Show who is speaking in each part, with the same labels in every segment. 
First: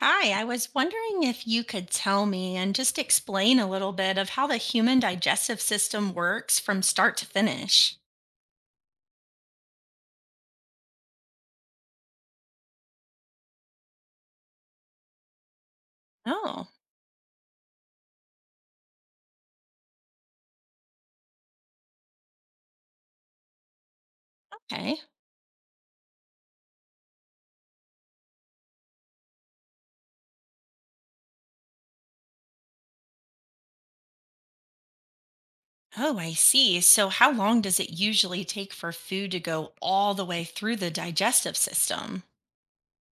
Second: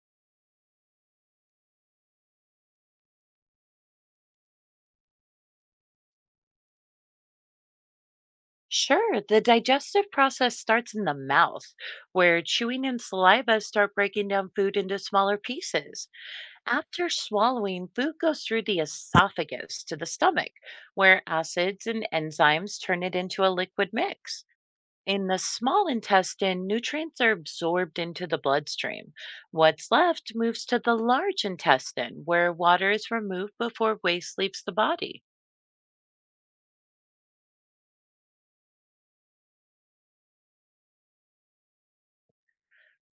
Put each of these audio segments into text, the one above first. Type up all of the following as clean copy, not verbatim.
Speaker 1: Hi, I was wondering if you could tell me and just explain a little bit of how the human digestive system works from start to finish.
Speaker 2: Sure, the digestive process starts in the mouth, where chewing and saliva start breaking down food into smaller pieces.
Speaker 1: Oh,
Speaker 2: After swallowing, food goes through the esophagus to the stomach, where acids and enzymes turn it into a liquid mix.
Speaker 1: okay.
Speaker 2: In the small intestine, nutrients are absorbed into the bloodstream. What's left moves to the large intestine, where water is removed before waste leaves the body.
Speaker 1: Oh, I see. So, how long does it usually take for food to go all the way through the digestive system?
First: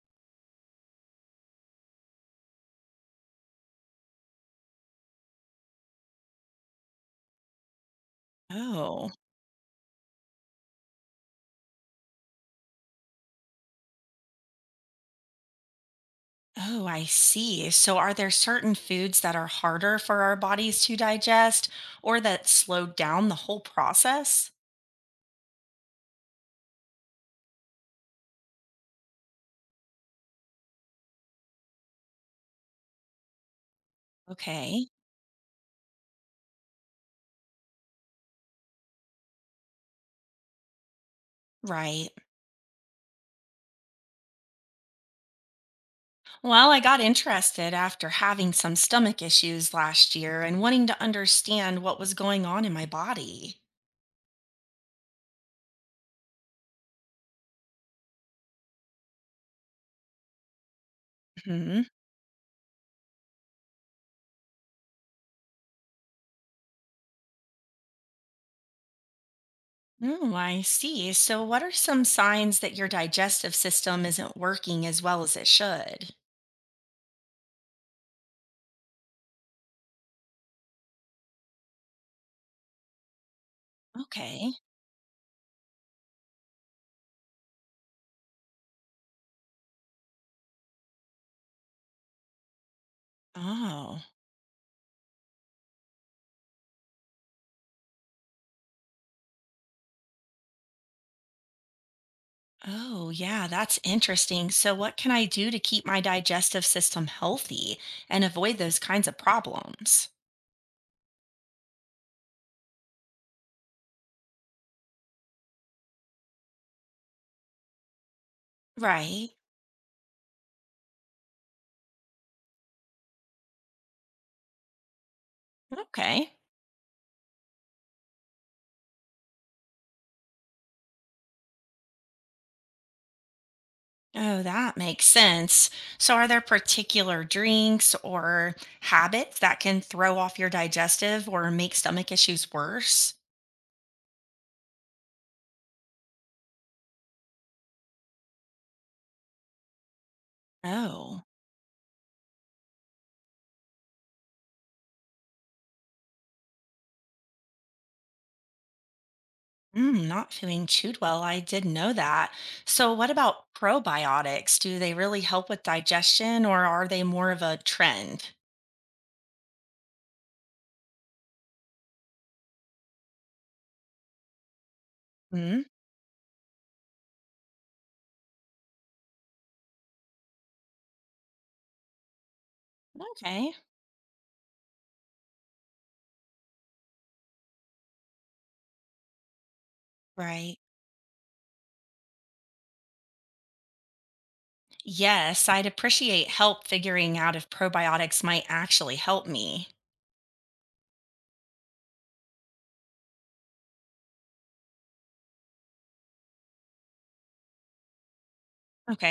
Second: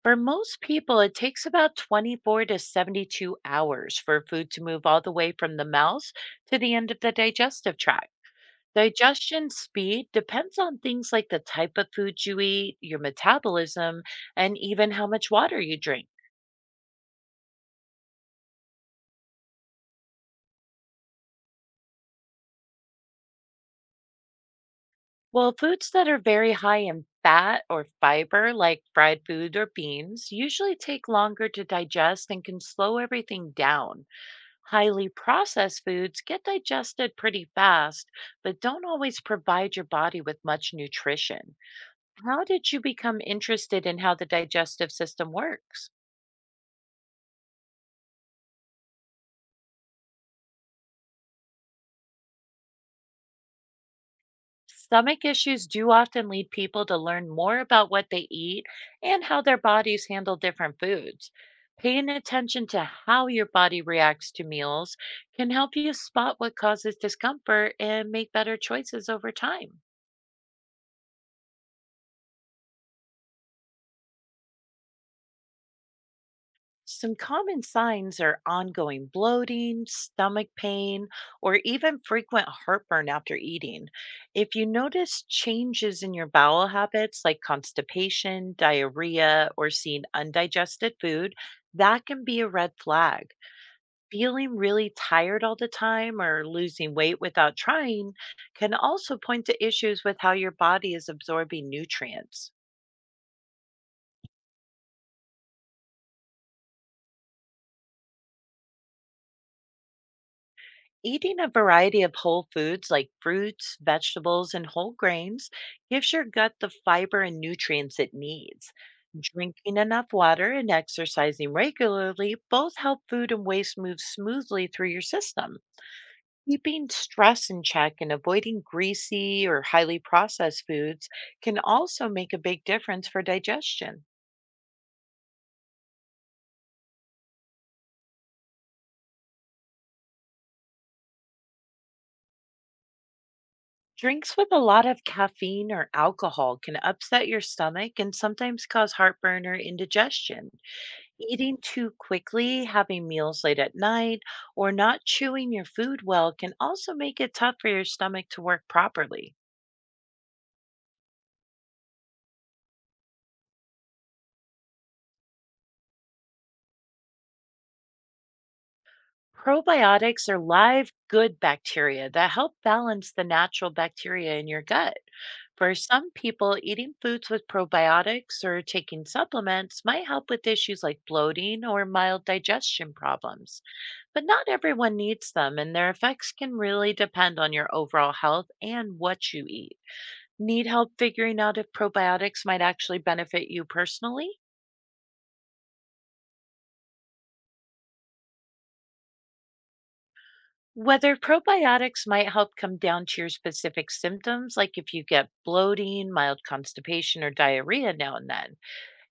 Speaker 2: For most people, it takes about 24 to 72 hours for food to move all the way from the mouth to the end of the digestive tract.
Speaker 1: Oh,
Speaker 2: Digestion speed depends on things like the type of food you eat, your metabolism, and even how much water you drink.
Speaker 1: oh, I see. So, are there certain foods that are harder for our bodies to digest or that slow down the whole process?
Speaker 2: Well, foods that are very high in fat or fiber, like fried food or beans, usually take longer to digest and can slow everything down.
Speaker 1: Okay,
Speaker 2: Highly processed foods get digested pretty fast, but don't always provide your body with much nutrition.
Speaker 1: right.
Speaker 2: How did you become interested in how the digestive system works?
Speaker 1: Well, I got interested after having some stomach issues last year and wanting to understand what was going on in my body.
Speaker 2: Stomach issues do often lead people to learn more about what they eat and how their bodies handle different foods.
Speaker 1: Hmm.
Speaker 2: Paying attention to how your body reacts to meals can help you spot what causes discomfort and make better choices over time.
Speaker 1: Oh, I see. So, what are some signs that your digestive system isn't working as well as it should?
Speaker 2: Some common signs are ongoing bloating, stomach pain, or even frequent heartburn after eating.
Speaker 1: Okay.
Speaker 2: If you notice changes in your bowel habits like constipation, diarrhea, or seeing undigested food, that can be a red flag.
Speaker 1: Oh,
Speaker 2: Feeling really tired all the time or losing weight without trying can also point to issues with how your body is absorbing nutrients.
Speaker 1: oh, yeah, that's interesting. So, what can I do to keep my digestive system healthy and avoid those kinds of problems?
Speaker 2: Eating a variety of whole foods like fruits, vegetables, and whole grains gives your gut the fiber and nutrients it needs.
Speaker 1: Right.
Speaker 2: Drinking enough water and exercising regularly both help food and waste move smoothly through your system.
Speaker 1: Okay.
Speaker 2: Keeping stress in check and avoiding greasy or highly processed foods can also make a big difference for digestion.
Speaker 1: Oh, that makes sense. So, are there particular drinks or habits that can throw off your digestive or make stomach issues worse?
Speaker 2: Drinks with a lot of caffeine or alcohol can upset your stomach and sometimes cause heartburn or indigestion.
Speaker 1: Oh,
Speaker 2: Eating too quickly, having meals late at night, or not chewing your food well can also make it tough for your stomach to work properly.
Speaker 1: not feeling chewed well. I did know that. So, what about probiotics? Do they really help with digestion or are they more of a trend?
Speaker 2: Probiotics are live, good bacteria that help balance the natural bacteria in your gut.
Speaker 1: Mm,
Speaker 2: For some people, eating foods with probiotics or taking supplements might help with issues like bloating or mild digestion
Speaker 1: okay,
Speaker 2: problems. But not everyone needs them, and their effects can really depend on your overall health and what you eat.
Speaker 1: right.
Speaker 2: Need help figuring out if probiotics might actually benefit you personally?
Speaker 1: Yes, I'd appreciate help figuring out if probiotics might actually help me.
Speaker 2: Whether probiotics might help come down to your specific symptoms, like if you get bloating, mild constipation, or diarrhea now and then.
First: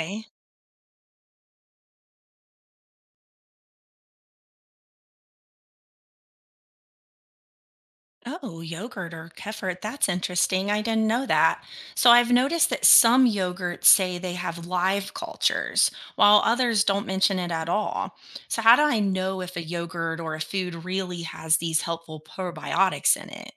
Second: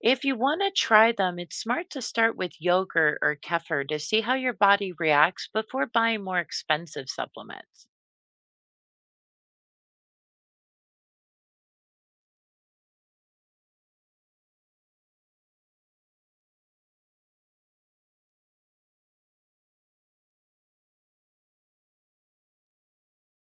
Speaker 2: If you want to try them, it's smart to start with yogurt or kefir to see how your body reacts before buying more expensive supplements.
Speaker 1: Oh, yogurt or kefir. That's interesting. I didn't know that. So I've noticed that some yogurts say they have live cultures, while others don't mention it at all. So how do I know if a yogurt or a food really has these helpful probiotics in it?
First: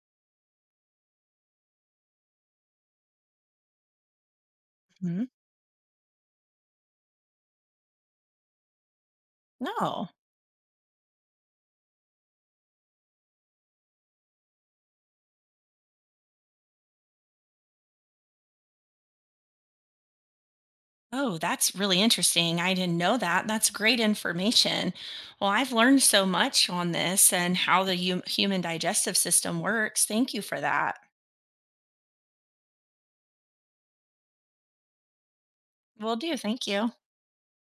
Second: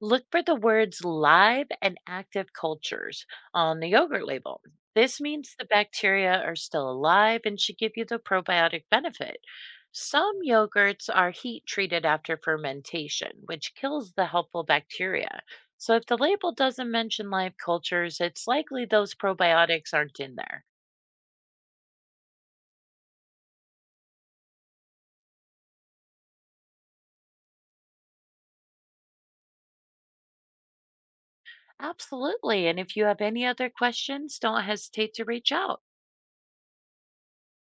Speaker 2: Look for the words live and active cultures on the yogurt label. This
Speaker 1: Mhm.
Speaker 2: means the bacteria are still alive and should give you the probiotic benefit.
Speaker 1: No.
Speaker 2: Some yogurts are heat treated after fermentation, which kills the helpful bacteria. So, if the label doesn't mention live cultures, it's likely those probiotics aren't in there.
Speaker 1: Oh, that's really interesting. I didn't know that. That's great information. Well, I've learned so much on this and how the human digestive system works. Thank you for that.
Speaker 2: Absolutely. And if you have any other questions, don't hesitate to reach out.
Speaker 1: Will do. Thank you.